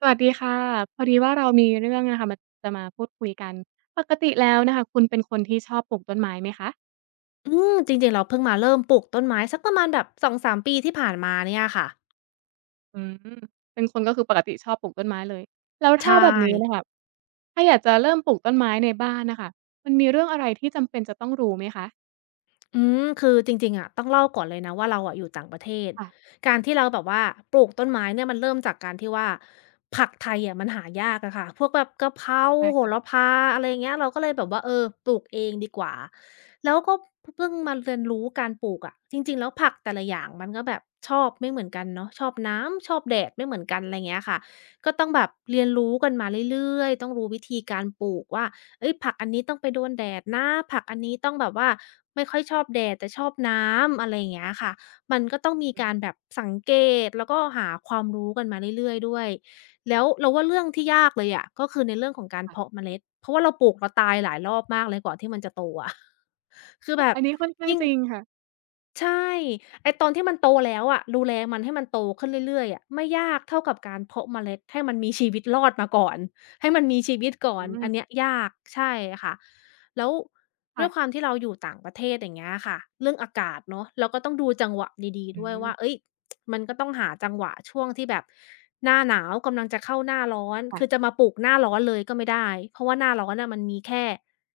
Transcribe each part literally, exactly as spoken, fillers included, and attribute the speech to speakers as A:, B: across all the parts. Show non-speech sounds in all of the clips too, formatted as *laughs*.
A: สวัสดีค่ะพอดีว่าเรามีเรื่องนะคะมาจะมาพูดคุยกันปกติแล้วนะคะคุณเป็นคนที่ชอบปลูกต้นไม้ไหมคะ
B: อืมจริงๆเราเพิ่งมาเริ่มปลูกต้นไม้สักประมาณแบบสองถึงสามปีที่ผ่านมาเนี่ยค่ะ
A: อืมเป็นคนก็คือปกติชอบปลูกต้นไม้เลยแล้วถ้า
B: ใช่
A: แบบนี้น่ะค่ะถ้าอยากจะเริ่มปลูกต้นไม้ในบ้านน่ะค่ะมันมีเรื่องอะไรที่จำเป็นจะต้องรู้ไหมคะ
B: อืมคือจริงๆอะต้องเล่าก่อนเลยนะว่าเราอะอยู่ต่างประเทศ
A: ค่ะ
B: การที่เราแบบว่าปลูกต้นไม้เนี่ยมันเริ่มจากการที่ว่าผักไทยอะมันหายากอะค่ะพวกแบบกะเพรา
A: ได้
B: โหระ
A: ค่ะ
B: พาอะไรอย่างเงี้ยเราก็เลยแบบว่าเออปลูกเองดีกว่าแล้วก็พเพิ่งมาเรียนรู้การปลูกอะจริงๆแล้วผักแต่ละอย่างมันก็แบบชอบไม่เหมือนกันเนาะชอบน้ำชอบแดดไม่เหมือนกันอะไรอย่างเงี้ยค่ะก็ต้องแบบเรียนรู้กันมาเรื่อยๆต้องรู้วิธีการปลูกว่า เอ้ยผักอันนี้ต้องไปโดนแดดนะผักอันนี้ต้องแบบว่าไม่ค่อยชอบแดดแต่ชอบน้ำอะไรอย่างเงี้ยค่ะมันก็ต้องมี
A: อื
B: การแบ
A: ม
B: บสังเกตแล้วก็หาความรู้กันมาเรื่อยๆด้วยแล้วเราว่าเรื่องที่ยากเลยอะก็คือในเรื่องของการ
A: ค่ะ
B: เพาะเมล็ดเพราะว่าเราปลูกเราตายหลายรอบมากเลยกว่าที่มันจะโตอะ *laughs* คือแบบ
A: อันนี้ค่อนข้าง
B: ยิ่ง
A: จริงค่ะ
B: ใช่ไอ้ตอนที่มันโตแล้วอะดูแลมันให้มันโตขึ้นเรื่อยๆอะไม่ยากเท่ากับการเพาะเมล็ดให้มันมีชีวิตรอดมาก่อน ให้มันมีชีวิตก่อ
A: อื
B: น
A: ม
B: อันเนี้ยยากใช่ค่ะแล้วด้วยควา
A: ค่ะ
B: มที่เราอยู่ต่างประเทศอย่างเงี้ยค่ะเรื่องอากาศเนาะเราก็ต้องดูจังหวะดีๆ
A: อื
B: ด้วย
A: ม
B: ว่าเฮ้ยมันก็ต้องหาจังหวะช่วงที่แบบหน้าหนาวกำลังจะเข้าหน้าร้อนคือ
A: ค่ะ
B: จะมาปลูกหน้าร้อนเลยก็ไม่ได้เพราะว่าหน้าร้อนน่ะมันมีแค่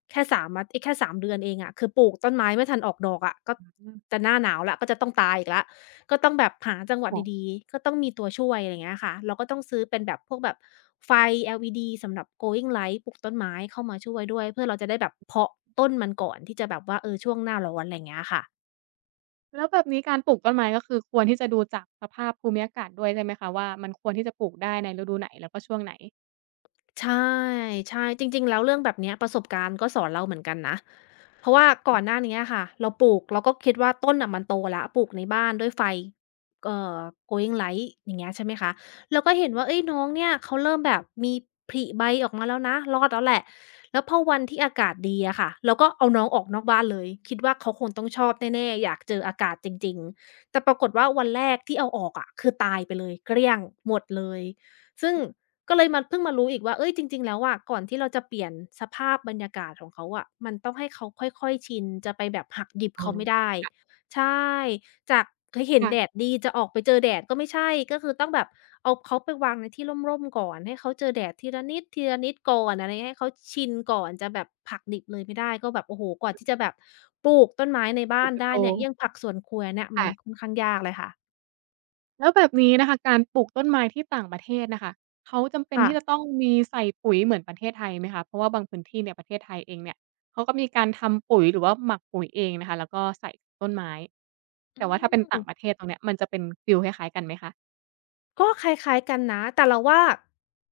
B: แค่สามอาไอีกแค่สามเดือนเองอะคือปลูกต้นไม้ไม่ทันออกดอกอะก็
A: อืม
B: จะหน้าหนาวแล้วก็จะต้องตายอีกแล้วก็ต้องแบบหาจังหวะ
A: ค่ะ
B: ดีๆก็ต้องมีตัวช่วยอะไรอย่างเงี้ยค่ะเราก็ต้องซื้อเป็นแบบพวกแบบไฟ แอล อี ดี สำหรับ Growing Light ปลูกต้นไม้เข้ามาช่วยด้วยเพื่อเราจะได้แบบเพาะต้นมันก่อนที่จะแบบว่าเออช่วงหน้าร้อนอะไรอย่างเงี้ยค่ะ
A: แล้วแบบนี้การปลูกต้นไม้ก็คือควรที่จะดูจากสภาพภูมิอากาศด้วยใช่ไหมคะว่ามันควรที่จะปลูกได้ในฤดูไหนแล้วก็ช่วงไหน
B: ใช่ใช่จริงๆแล้วเรื่องแบบเนี้ยประสบการณ์ก็สอนเราเหมือนกันนะเพราะว่าก่อนหน้าเนี้ยค่ะเราปลูกเราก็คิดว่าต้นน่ะมันโตแล้วปลูกในบ้านด้วยไฟเอ่อ Growing Light อย่างเงี้ยใช่ไหมคะเราก็เห็นว่าเฮ้ยน้องเนี่ยเขาเริ่มแบบมีผลิใบออกมาแล้วนะรอดแล้วแหละแล้วพอวันที่อากาศดีอะค่ะเราก็เอาน้องออกนอกบ้านเลยคิดว่าเขาคงต้องชอบแน่ๆอยากเจออากาศจริงๆแต่ปรากฏว่าวันแรกที่เอาออกอะคือตายไปเลยเกลี้ยงหมดเลยซึ่ง ก็เลยมาเพิ่งมารู้อีกว่าเฮ้ยจริงๆแล้วอะก่อนที่เราจะเปลี่ยนสภาพบรรยากาศของเขาอะมันต้องให้เขาค่อยๆชินจะไปแบบหักดิบ
A: อ๋
B: เขาไม่
A: อ
B: ได้ใช่จากเคยเห็นแดด
A: ค่ะ
B: ดีจะออกไปเจอแดดก็ไม่ใช่ก็คือต้องแบบเอาเขาไปวางในที่ร่มๆก่อนให้เขาเจอแดดทีละนิดทีละนิดก่อนอะไรเงี้ยให้เขาชินก่อนจะแบบหักดิบเลยไม่ได้ก็แบบโอ้โฮกว่าที่จะแบบปลูกต้นไม้ใน
A: ก
B: บ้า
A: ว่า
B: น
A: จะ
B: ได้
A: โต
B: เนี่ยเยิ่ยงผักสวนครัวเนี่ยมันค่อ
A: ค่ะ
B: นข้างยากเลยค่ะ
A: แล้วแบบนี้นะคะการปลูกต้นไม้ที่ต่างประเทศน่ะค่ะเขาจำเป็น
B: ค่ะ
A: ที่จะต้องมีใส่ปุ๋ยเหมือนประเทศไทยไหมคะเพราะว่าบางพื้นที่เนี่ยประเทศไทยเองเนี่ยเขาก็มีการทำปุ๋ยหรือว่าหมักปุ๋ยเองนะคะแล้วก็ใส่ต้นไม้
B: อื
A: แต่ว่าถ้าเป็นต่างป
B: ม
A: ระเทศตรงเนี้ยมันจะเป็นฟีลคล้ายๆกันไหมคะ
B: ก็คล้ายๆกันนะแต่เราว่า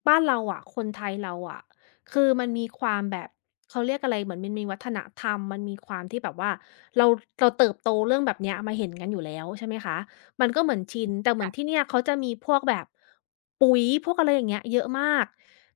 B: บ้านเราอะคนไทยเราอะคือมันมีความแบบเขาเรียกอะไรเหมือนมันมีวัฒนธรรมมันมีความที่แบบว่าเราเราเติบโตเรื่องแบบเนี้ยมาเห็นกันอยู่แล้วใช่ไหมคะมันก็เหมือนชินแต่เหมือ
A: ค่ะ
B: นที่เนี่ยเขาจะมีพวกแบบปุ๋ยพวกอะไรอย่างเงี้ยเยอะมาก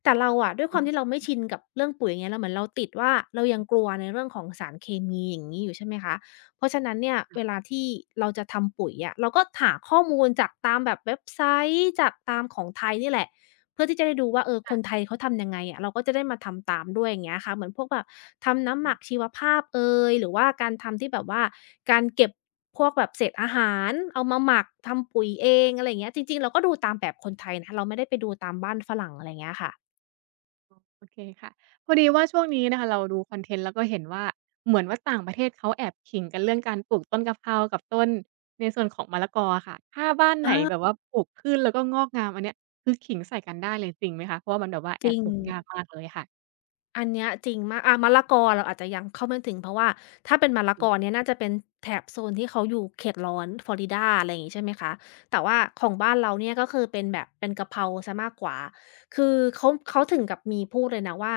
B: แต่เราอะด้วยค
A: อื
B: วาม
A: ม
B: ที่เราไม่ชินกับเรื่องปุ๋ยอย่างเงี้ยเราเหมือนเราติดว่าเรายังกลัวในเรื่องของสารเคมีอย่างงี้อยู่ใช่ไหมคะ เพราะฉะนั้นเนี่ยเวลาที่เราจะทำปุ๋ยอะเราก็หาข้อมูลจากตามแบบเว็บไซต์จากตามของไทยนี่แหละเพื่อที่จะได้ดูว่าเออคนไทยเขาทำยังไงอะเราก็จะได้มาทำตามด้วยอย่างเงี้ยค่ะเหมือนพวกแบบทำน้ำหมักชีวภาพเอยหรือว่าการทำที่แบบว่าการเก็บพวกแบบเศษอาหารเอามาหมักทำปุ๋ยเองอะไรอย่างเงี้ยจริงๆเราก็ดูตามแบบคนไทยนะเราไม่ได้ไปดูตามบ้านฝรั่งอะไรอย่างเงี้ยค่ะ
A: โอเคค่ะพอดีว่าช่วงนี้นะคะเราดูคอนเทนต์แล้วก็เห็นว่าเหมือนว่าต่างประเทศเขาแอบขิงกันเรื่องการปลูกต้นกะเพรากับต้นในส่วนของมะละกออะค่ะถ้าบ้านไหนแบบว่าปลูกขึ้นแล้วก็งอกงามอันเนี้ยคือขิงใส่กันได้เลยจริงไหมคะเพราะว่ามันแบบว่าแอ
B: จ
A: บ
B: ริง
A: ปลูกยากมากเลยค่ะ
B: อันเนี้ยจริงมากอามะละกอเราอาจจะยังเข้าไม่ถึงเพราะว่าถ้าเป็นมะละกอ
A: อื
B: เนี่ยน่าจะเป็นแถบโซนที่เขาอยู่เขตร้อนฟลอริดาอะไรอย่างงี้ใช่ไหมคะแต่ว่าของบ้านเราเนี่ยก็คือเป็นแบบเป็นกะเพราเสียมากกว่าคือเขาเขาถึงกับมีพูดเลยนะว่า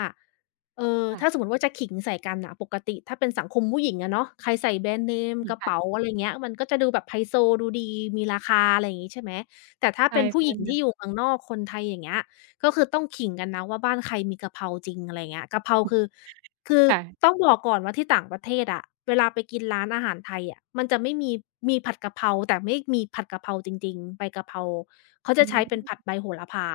B: เอ่อถ้าสม
A: ค่ะ
B: มุติว่าจะขิงใส่กันน่ะปกติถ้าเป็นสังคมผู้หญิงอะเนาะใครใส่แบรนด์เนม
A: อืม
B: กระเป๋า
A: ค่ะ
B: อะไรเงี้ยมันก็จะดูแบบไฮโซดูดีมีราคาอะไรอย่างงี้ใช่ไหมแต่ถ้า
A: ใช่
B: เป็นผู้
A: ใช่
B: หญิงที่อ
A: ค่ะ
B: ยู่เมืองนอกคนไทยอย่างเงี้ย ก็คือต้องขิงกันนะว่าบ้านใครมีกะเพราจริงอะไรเงี้ยกะเพราคือคือต้
A: ค่ะ
B: องบอกก่อนว่าที่ต่างประเทศอะเวลาไปกินร้านอาหารไทยอะมันจะไม่มีมีผัดกะเพราแต่ไม่มีผัดกะเพราจริงๆใบกะเพราเขา
A: อื
B: จะใช้เป็นผัด
A: ม
B: ใบโหระพา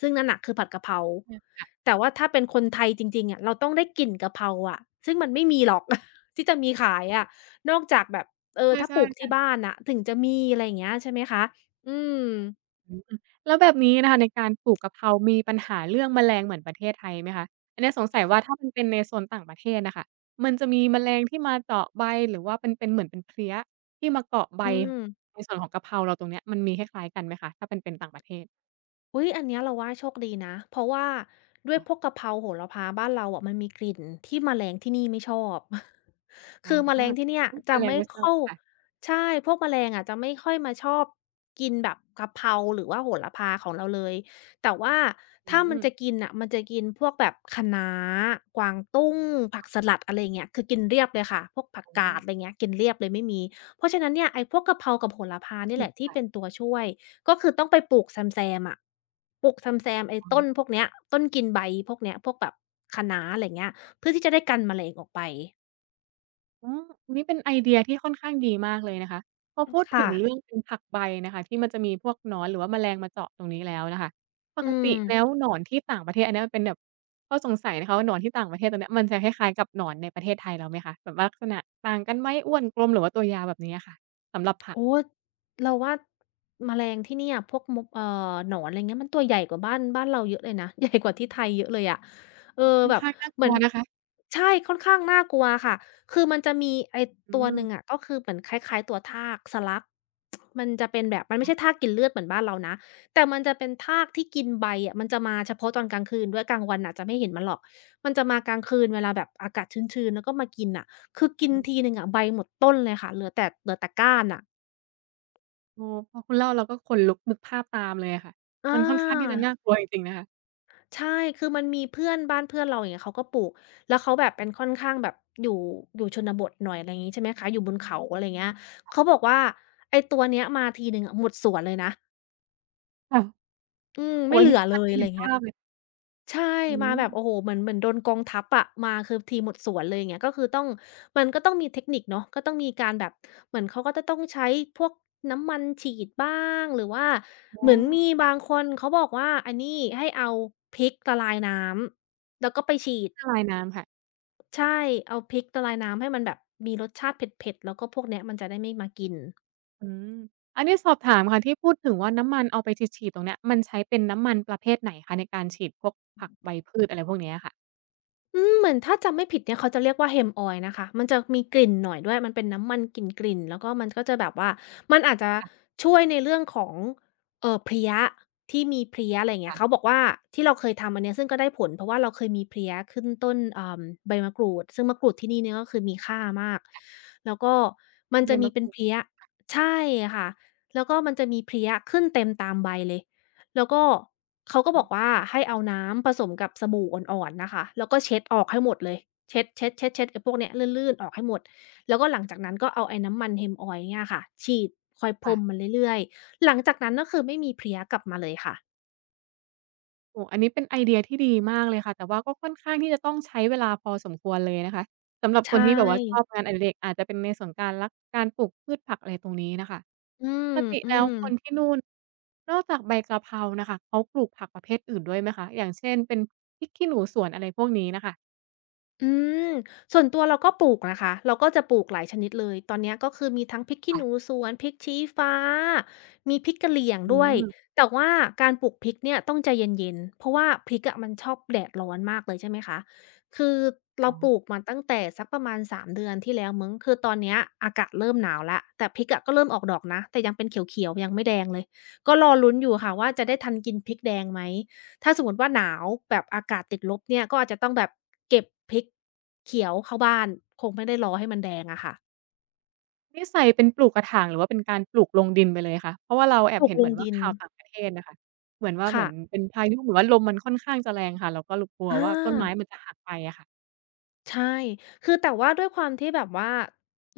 B: ซึ่งนั่นน่ะคือผัดกะเพรา
A: ค่ะ
B: แต่ว่าถ้าเป็นคนไทยจริงๆอะเราต้องได้กลิ่นกะเพราอะซึ่งมันไม่มีหรอก *laughs* ที่จะมีขายอะนอกจากแบบเออถ้าป
A: ใช่
B: ลูกที่
A: ๆ
B: บ้านน่ะถึงจะมีอะไรอย่างเงี้ยใช่ไหมคะอืม
A: อืมแล้วแบบนี้นะคะในการปลูกกะเพรามีปัญหาเรื่องแมลงเหมือนประเทศไทยไหมคะอันเนี้ยสงสัยว่าถ้ามันเป็นในโซนต่างประเทศน่ะค่ะมันจะมีแมลงที่มาเจาะใบหรือว่าเป็นเป็นเหมือนเป็นเพลี้ยที่มาเกาะใบ
B: อืม
A: ในส่วนของกะเพราเราตรงเนี้ยมันมีคล้ายๆกันไหมคะถ้าเป็นเป็นต่างประเทศ
B: อุ๊ยอันเนี้ยเราว่าโชคดีนะเพราะว่าด้วย
A: ค่ะ
B: พวกกะเพราโหระพาบ้านเราอะมันมีกลิ่นที่แมลงที่นี่ไม่ชอบ *laughs*
A: อา
B: คือแมลงที่เนี่ย
A: อุ๊ยแม
B: จะ
A: ลง
B: ไม่
A: ไม่ทราบ
B: เข้า
A: ค่ะ
B: ใช่พวกแมลงอะจะไม่ค่อยมาชอบกินแบบกะเพราหรือว่าโหระพาของเราเลยแต่ว่า
A: อื
B: ถ้ามั
A: ม
B: นจะกินอ่ะมันจะกินพวกแบบคะน้ากวางตุ้งผักสลัดอะไรเงี้ยคือกินเรียบเลยค่ะพวกผัก
A: อ
B: กาดอะไรเงี้ยกินเรียบเลยไม่มีเพราะฉะนั้นเนี่ยไอ้พวกกะเพรากับโหระพานี่
A: ื
B: แห
A: ม
B: ละที่
A: ค่ะ
B: เป็นตัวช่วย ก็คือต้องไปปลูกแซมๆอะปลูกแซมๆไอ้
A: อ๋
B: ต้นพ
A: อ
B: วกเนี้ยต้นกินใบพวกเนี้ยพวกแบบคะน้าอะไรเงี้ยเพื่อที่จะได้กันแมลงออกไป
A: อ๋อันนี้เป็นไอเดียที่ค่อนข้างดีมากเลยนะคะพอพูดถึ
B: ค่ะ
A: งเรื่องเป็นผักใบนะคะที่มันจะมีพวกหนอนหรือว่าแมลงมาเจาะตรงนี้แล้วนะคะป
B: อื
A: ก
B: ม
A: ติแล้วหนอนที่ต่างประเทศอันเนี้ยมันเป็นแบบข้อสงสัยนะคะว่าหนอนที่ต่างประเทศตรงเนี้ยมันจะคล้ายๆกับหนอนในประเทศไทยเราไหมคะแบบว่าลักษณะต่างกันไหมอ้วนกลมหรือว่าตัวยาวแบบนี้อะค่ะสำหรับผัก
B: โอ้เราว่าแมลงที่เนี่ยพวกมกเอ่อหนอนอะไรเงี้ยมันตัวใหญ่กว่าบ้านบ้านเราเยอะเลยนะ *laughs* ใหญ่กว่าที่ไทยเยอะเลยอะเออ
A: ค่อน
B: แบบ
A: ข้างน่าก
B: เหมื
A: ลั
B: อน
A: วนะคะ
B: ใช่ค่อนข้างน่ากลัวค่ะคือมันจะมีไอ้
A: อื
B: ตัว
A: ม
B: หนึ่งอะก็คือเหมือนคล้ายๆตัวทากสลักมันจะเป็นแบบมันไม่ใช่ทากกินเลือดเหมือนบ้านเรานะแต่มันจะเป็นทากที่กินใบอะมันจะมาเฉพาะตอนกลางคืนด้วยกลางวันอาจจะไม่เห็นมันหรอกมันจะมากลางคืนเวลาแบบอากาศชื้นๆแล้วก็มากินน่ะคือกิน
A: อื
B: ที
A: ม
B: หนึ่งอะใบหมดต้นเลยค่ะเหลือแต่เหลือแต่ก้านอะ
A: โอ้พอคุณเล่าเราก็ขนลุกนึกภาพตามเลยอะค่ะ
B: อ
A: มันค่อนข้างที่จะ
B: า
A: น่ากลัวจริงๆนะคะ
B: ใช่คือมันมีเพื่อนบ้านเพื่อนเราอย่างเงี้ยเขาก็ปลูกแล้วเขาแบบเป็นค่อนข้างแบบอยู่อยู่ชนบทหน่อยอะไรงี้ใช่ไหมคะอยู่บนเขาอะไรเงี้ยเขาบอกว่าไอ้ตัวเนี้ยมาทีหนึ่งอะหมดสวนเลยนะ
A: ค่ะ
B: อืม
A: โอ้
B: ไม่
A: อัน
B: เห
A: นี้
B: ลือ
A: พอ
B: เลย
A: จะ
B: อะไร
A: เห็น
B: เงี้
A: ภา
B: ย
A: พเลย
B: ใช่
A: อื
B: มา
A: ม
B: แบบโอ้โฮเหมือนเหมือนโดนกองทัพอะมาคือทีหมดสวนเลยอย่างเงี้ยก็คือต้องมันก็ต้องมีเทคนิคเนาะก็ต้องมีการแบบเหมือนเขาก็จะต้องใช้พวกน้ำมันฉีดบ้างหรือว่า
A: อ๋
B: เห
A: อ
B: มือนมีบางคนเขาบอกว่าอันนี้ให้เอาพริกละลายน้ำแล้วก็ไปฉีด
A: ที่ละลายน้ำค่ะ
B: ใช่เอาพริกละลายน้ำให้มันแบบมีรสชาติเผ็ดๆแล้วก็พวกเนี้ยมันจะได้ไม่มากิน
A: อืมอันนี้สอบถามค่ะที่พูดถึงว่าน้ำมันเอาไปฉีดๆตรงเนี้ยมันใช้เป็นน้ำมันประเภทไหนคะในการฉีดพวกผักใบพืชอะไรพวกเนี้ยค่ะ
B: อืมเหมือนถ้าจำไม่ผิดเนี่ยเขาจะเรียกว่า Hemp Oil นะคะมันจะมีกลิ่นหน่อยด้วยมันเป็นน้ำมันกลิ่นๆแล้วก็มันก็จะแบบว่ามันอาจจะ
A: ค
B: ช่วยในเรื่องของเอ่อเพลี้ยที่มีเพลี้ยอะไรอย่างเงี้
A: ่ะ
B: ยเขาบอกว่าที่เราเคยทำอันเนี้ยซึ่งก็ได้ผลเพราะว่าเราเคยมีเพลี้ยขึ้นต้นอ่าใบมะกรูดซึ่งมะกรูดที่นี่เนี่ยก็คือมีค่ามากแล้วก็มัน
A: ๆใบ
B: จะมี
A: มะก
B: เป็น
A: รูด
B: เพลี้ยใช่ค่ะแล้วก็มันจะมีเพลี้ยขึ้นเต็มตามใบเลย แล้วก็เขาก็
A: อื
B: บอ
A: ม
B: กว่าให้เอาน้ำผสมกับสบู่อ่อนๆน่ะค่ะแล้วก็เช็ดออกให้หมดเลยเช็ดๆๆๆไอ้พวกเนี้ยลื่นๆออกให้หมดแล้วก็หลังจากนั้นก็เอาไอ้น้ำมัน Hemp Oil เนี่ยค่ะฉีดคอยพร
A: ค่ะ
B: มมันเรื่อยๆหลังจากนั้นก็คือไม่มีเพลี้ยกลับมาเลยค่ะ
A: โอ้โฮอันนี้เป็นไอเดียที่ดีมากเลยค่ะแต่ว่าก็ค่อนข้างที่จะต้องใช้เวลาพอสมควรเลยนะคะสำหรับ
B: ใช
A: คนที่แบบว่าชอ
B: ่
A: บงานอดิเรกอาจจะเป็นในส่วนการลักการปลูกพืชผักอะไรตรงนี้น่ะค่ะ
B: อื
A: ปกติแล้ว
B: ม
A: คนที่
B: ๆ
A: นู่นนอกจากใบกะเพราน่ะค่ะเขาปลูกผักประเภทอื่นด้วยไหมคะอย่างเช่นเป็นพริกขี้หนูสวนอะไรพวกนี้น่ะค่ะ
B: อืมส่วนตัวเราก็ปลูกนะคะเราก็จะปลูกหลายชนิดเลยตอนเนี้ยก็คือมีทั้งพริกขี้หนู
A: ค่ะ
B: สวนพริกชี้ฟ้ามีพริกกะเหรี่ยง
A: อื
B: ด้วย
A: ม
B: แต่ว่าการปลูกพริกเนี่ยต้องใจเย็นๆเพราะว่าพริกอะมันชอบแดดร้อนมากเลยใช่ไหมคะคือเรา
A: อ๋อ
B: ปลูกมาตั้งแต่สักประมาณสามเดือนที่แล้วมั้งคือตอนเนี้ยอากาศเริ่มหนาวแล้วแต่พริกอะก็เริ่มออกดอกนะแต่ยังเป็นเขียวๆยังไม่แดงเลยก็รอลุ้นอยู่ค่ะว่าจะได้ทันกินพริกแดงไหม ถ้าสมมุติว่าหนาวแบบอากาศติดลบเนี่ยก็อาจจะต้องแบบเก็บพริกเขียวเข้าบ้านคงไม่ได้รอให้มันแดงอะค่ะ
A: นี่ใส่เป็นปลูกกระถางหรือว่าเป็นการปลูกลงดินไปเลยคะเพราะว่าเราแอ
B: ป
A: บ
B: ลูก
A: เห็น
B: ล
A: เหมื
B: ง
A: อนว่า
B: ดิน
A: ข่าวต่างประเทศน่ะค่ะเหมือนว่าเหมื
B: ค่ะ
A: อนเป็นพายุหรือว่าลมมันค่อนข้างจะแรงค่ะเราก็ลกลัว
B: อ
A: ว่าต้นไม้
B: า
A: มันจะหักไปอะค่ะ
B: ใช่คือแต่ว่าด้วยความที่แบบว่า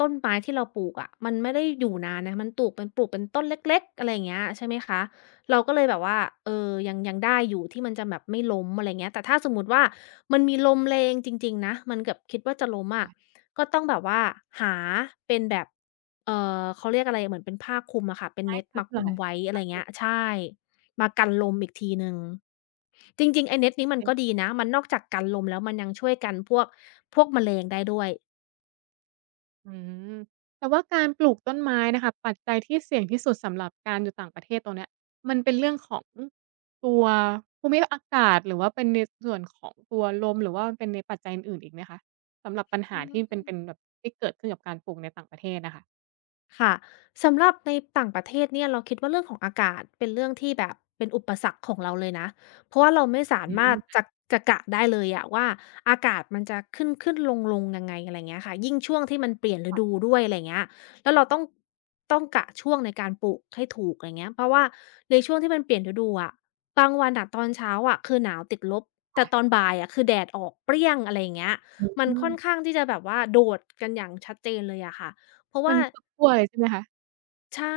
B: ต้นไม้ที่เราปลูกอะมันไม่ได้อยู่นานนะมันปลูกเป็นปลูกเป็นต้นเล็กๆอะไรอย่างเงี้ยใช่ไหมคะเราก็เลยแบบว่าเออยังยังได้อยู่ที่มันจะแบบไม่ล้มอะไรเงี้ยแต่ถ้าสมมุติว่ามันมีลมแรงจริงๆนะมันแบบคิดว่าจะล้มอะก็ต้องแบบว่าหาเป็นแบบเอ่อเขาเรียกอะไรเหมือนเป็นผ้าคลุมอะค่ะเป็น
A: ไม้
B: เน็ตมา
A: ค้ำเห
B: ค
A: ร
B: ลุ
A: อ
B: มไว้อะไร
A: คะโอ
B: เงี้ยใช่มากันลมอีกทีหนึ่ง จริงๆไอ้เน็ตนี้มันก็
A: เค
B: ดีนะ มันนอกจากกันลมแล้วมันยังช่วยกันพวกพวกแมลงได้ด้วย
A: อืมแต่ว่าการปลูกต้นไม้น่ะค่ะปัจจัยที่เสี่ยงที่สุดสำหรับการอยู่ต่างประเทศตรงเนี้ยมันเป็นเรื่องของตัวภูมิอากาศหรือว่าเป็นในส่วนของตัวลมหรือว่ามันเป็นในปัจจัยอื่นๆอีกไหมคะสำหรับปัญหา
B: อื
A: ที่เป็น
B: ม
A: เป็นแบบที่เกิดขึ้นกับการปลูกในต่างประเทศน่ะค่ะ
B: ค่ะสำหรับในต่างประเทศเนี่ยเราคิดว่าเรื่องของอากาศเป็นเรื่องที่แบบเป็นอุปสรรคของเราเลยนะเพราะว่าเราไม่สา
A: อื
B: มารถ
A: ม
B: จะจะกะได้เลยอะว่าอากาศมันจะขึ้นขึ้นลงลงยังไงอะไรเงี้ยค่ะยิ่งช่วงที่มันเปลี่ยนฤดูด้วยอะไรเงี้ยแล้วเราต้องต้องกะช่วงในการปลูกให้ถูกอะไรเงี้ยเพราะว่าในช่วงที่มันเปลี่ยนฤดูอะบางวันอะตอนเช้าอะคือหนาวติดลบแต่ตอน
A: ค่ะ
B: บ่ายอะคือแดดออกเปรี้ยงอะไรเงี้ย
A: อ
B: มัน
A: ืม
B: ค่อนข้างที่จะแบบว่าโดดกันอย่างชัดเจนเลยอะค่ะเพราะ
A: มั
B: ว่า
A: นคัวเลยใช่ไหมคะ
B: ใช่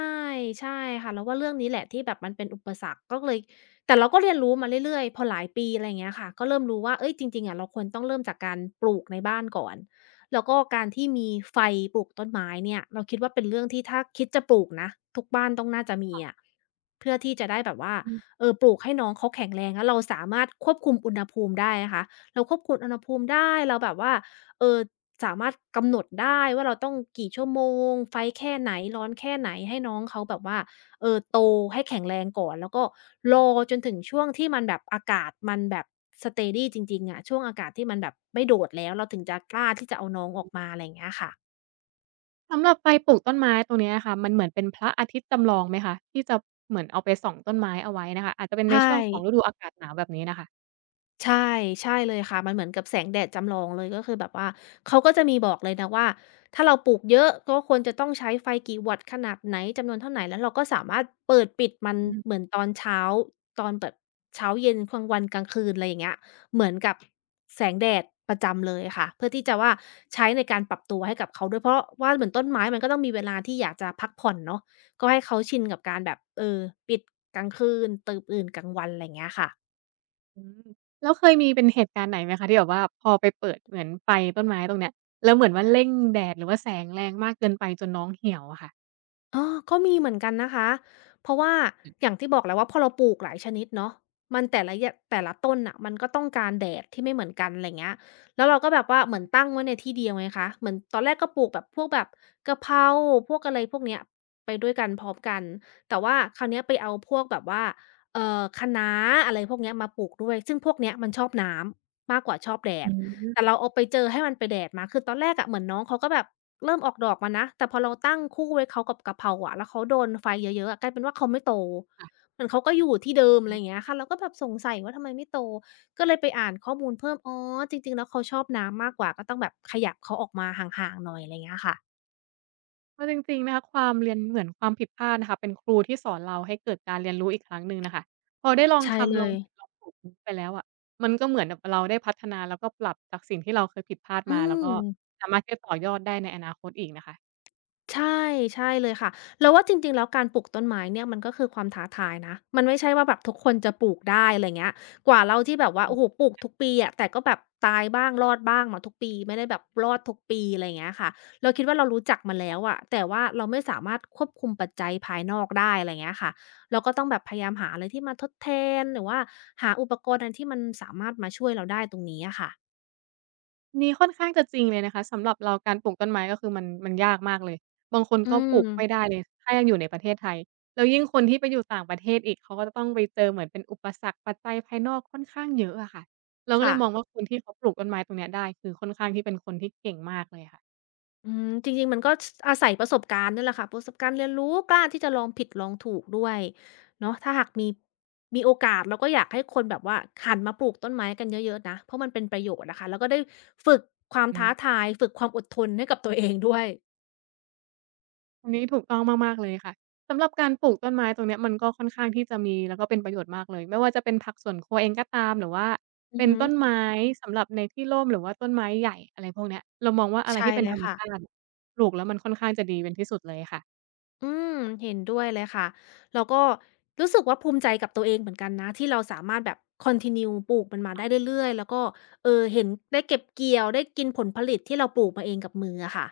B: ใช่ค่ะเราว่าเรื่องนี้แหละที่แบบมันเป็นอุปสรรคก็เลยแต่เราก็เรียนรู้มาเรื่อยๆพอหลายปีอะไรอย่างเงี้ยค่ะก็เริ่มรู้ว่าเฮ้ยจริงๆอะเราควรต้องเริ่มจากการปลูกในบ้านก่อนแล้วก็การที่มีไฟปลูกต้นไม้เนี่ยเราคิดว่าเป็นเรื่องที่ถ้าคิดจะปลูกนะทุกบ้านต้องน่าจะมีอะเพื่อที่จะได้แบบว่า
A: อืม
B: เออปลูกให้น้องเขาแข็งแรงแล้วเราสามารถควบคุมอุณหภูมิได้นะคะเราควบคุมอุณหภูมิได้เราแบบว่าเอ่อ สามารถกำหนดได้ว่าเราต้องกี่ชั่วโมงไฟแค่ไหนร้อนแค่ไหนให้น้องเขาแบบว่าเออโตให้แข็งแรงก่อนแล้วก็รอจนถึงช่วงที่มันแบบอากาศมันแบบ steady จริงๆอะช่วงอากาศที่มันแบบไม่โดดแล้วเราถึงจะกล้าที่จะเอาน้องออกมาอะไรอย่างเงี้ยค่ะ
A: สำหรับไฟปลูกต้นไม้ตรงเนี้ยค่ะมันเหมือนเป็นพระอาทิตย์จำลองไหมคะที่จะเหมือนเอาไปส่องต้นไม้เอาไว้น่ะค่ะอาจจะเป็นใน
B: ใช่
A: ช่วงของฤดูอากาศหนาวแบบนี้น่ะค่ะ
B: ใช่ใช่เลยค่ะมันเหมือนกับแสงแดดจำลองเลยก็คือแบบว่าเขาก็จะมีบอกเลยนะว่าถ้าเราปลูกเยอะก็ควรจะต้องใช้ไฟกี่วัตต์ขนาดไหนจำนวนเท่าไหนแล้วเราก็สามารถเปิดปิดมัน
A: อื
B: เหมื
A: ม
B: อนตอนเช้าตอนแบบเช้าเย็นกลางวันกลางคืนอะไรอย่างเงี้ยเหมือนกับแสงแดดประจำเลยค่ะเพื่อที่จะว่าใช้ในการปรับตัวให้กับเขาด้วยเพราะว่าเหมือนต้นไม้มันก็ต้องมีเวลาที่อยากจะพักผ่อนเนาะก็ให้เขาชินกับการแบบเออปิดกลางคืนตื่นกลางวันอะไรอย่างเงี้ยค่ะ
A: อืมแล้วเคยมีเป็นเหตุการณ์ไหนไหมคะที่แบบว่าพอไปเปิดเหมือนไฟต้นไม้ตรงเนี้ยแล้วเหมือนว่าเร่งแดดหรือว่าแสงแรงมากเกินไปจนน้องเหี่ยวอะค่ะ
B: เออก็มีเหมือนกันนะคะ เพราะว่าอย่างที่บอกแหละว่าพอเราปลูกหลายชนิดเนาะมันแต่ละยแต่ละต้นน่ะมันก็ต้องการแดดที่ไม่เหมือนกันไรเงี้ยแล้วเราก็แบบว่าเหมือนตั้งไว้ในที่เดียวไงคะเหมือนตอนแรกก็ปลูกแบบพวกแบบกะเพราพวกอะไรพวกเนี้ยไปด้วยกันพร้อมกันแต่ว่าคราวเนี้ยไปเอาพวกแบบว่าเอ่อคะน้าอะไรพวกเนี้ยมาปลูกด้วยซึ่งพวกเนี้ยมันชอบน้ำมากกว่าชอบแด
A: อื
B: ดแต่
A: ม
B: เราเอาไปเจอให้มันไปแดดมาคือตอนแรกอะเหมือนน้องเขาก็แบบ เริ่มออกดอกมานะ แต่พอเราตั้งคู่ไว้เขากับกะเพราอะแล้วเขาโดนไฟเยอะๆอะกลายเป็นว่าเขาไม่โตเหมือนเขาก็อยู่ที่เดิมอะไรอย่างเงี้ยค่ะเราก็แบบสงสัยว่าทำไมไม่โต ก็เลยไปอ่านข้อมูลเพิ่มอ๋อจริงๆแล้วเขาชอบน้ำมากกว่า ก็ต้องแบบขยับเขาออกมาห่างๆหน่อยอะไรอย่างเงี้ยค่ะ
A: เอาจริงๆนะคะความเรียนเหมือนความผิดพลาดนะคะเป็นครูที่สอนเราให้เกิดการเรียนรู้อีกครั้งหนึ่งน่ะค่ะพอได้ลอง
B: ใช่เล
A: ทำลอง
B: ย
A: ผิดลองถูกนี้ไปแล้วอะมันก็เหมือนแบบเราได้พัฒนาแล้วก็ปรับจากสิ่งที่เราเคยผิดพลาด
B: อื
A: มาแล้วก็
B: ม
A: สามารถที่จะต่อยอดได้ในอนาคตอีกนะคะ
B: ใช่ใช่เลยค่ะเราว่าจริงๆแล้วการปลูกต้นไม้เนี่ยมันก็คือความท้าทายนะมันไม่ใช่ว่าแบบทุกคนจะปลูกได้อะไรเงี้ยกว่าเราที่แบบว่าโอ้โฮปลูกทุกปีอะแต่ก็แบบตายบ้างรอดบ้างมดทุกปีไม่ได้แบบรอดทุกปีอะไรเงี้ยค่ะเราคิดว่าเรารู้จักมันแล้วอะแต่ว่าเราไม่สามารถควบคุมปัจจัยภายนอกได้อะไรเงี้ยค่ะเราก็ต้องแบบพยายามหาอะไรที่มาทดแทนหรือว่าหาอุปกรณ์อันที่มันสามารถมาช่วยเราได้ตรงนี้อะค่ะ
A: นี่ค่อนข้างจะจริงเลยนะคะสำหรับเราการปลูกต้นไม้ก็คือมันมันยากมากเลยบางคน
B: อื
A: ก็ปลูก
B: ม
A: ไม่ได้เลยถ้ายังอยู่ในประเทศไทยแล้วยิ่งคนที่ไปอยู่ต่างประเทศอีกเขาก็จะต้องไปเจอเหมือนเป็นอุปสรรคปัจจัยภายนอกค่อนข้างเยอะอะค่ะเราก็เล
B: ค่ะ
A: ยมองว่าคนที่เขาปลูกต้นไม้ตรงเนี้ยได้คือค่อนข้างที่เป็นคนที่เก่งมากเลยค่ะ
B: อืมจริงๆมันก็สอาศัยประสบการณ์นี่ยแหละค่ะประสบการณ์เรียนรู้กล้าที่จะลองผิดลองถูกด้วยเนาะถ้าหากมีมีโอกาสเราก็อยากให้คนแบบว่าหันมาปลูกต้นไม้กันเยอะๆนะเพราะมันเป็นประโยชน์อะค่ะแล้วก็ได้ฝึกความ
A: อื
B: ท้า
A: ม
B: ทายฝึกความอดทนให้กับตัวเองด้วย
A: ตรงนี้ถูกต้องมากๆเลยค่ะสำหรับการปลูกต้นไม้ตรงเนี้ยมันก็ค่อนข้างที่จะมีแล้วก็เป็นประโยชน์มากเลยไม่ว่าจะเป็นผักสวนครัวเองก็ตามหรือว่า
B: อือ
A: เป็น
B: ฮึ
A: ต้นไม้สำหรับในที่ร่มหรือว่าต้นไม้ใหญ่อะไรพวกเนี้ยเรามองว่าอะไร
B: ใช่
A: ที่เป็น
B: เล
A: ธ
B: ย
A: รรม
B: ค่ะ
A: ชาติปลูกแล้วมันค่อนข้างจะดีเป็นที่สุดเลยค่ะ
B: อืมเห็นด้วยเลยค่ะแล้วก็รู้สึกว่าภูมิใจกับตัวเองเหมือนกันนะที่เราสามารถแบบคอนทินิวปลูกมันมาได้เรื่อยๆแล้วก็เอ่อเห็นได้เก็บเกี่ยวได้กินผลผลิตที่เราปลูกมาเองกับมืออะค่ะ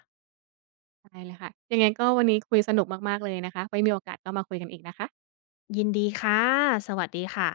A: ใช่เลยค่ะยังไงก็วันนี้คุยสนุกมากๆเลยนะคะไว้มีโอกาสก็มาคุยกันอีกนะคะ
B: ยินดีค่ะ สวัสดีค่ะ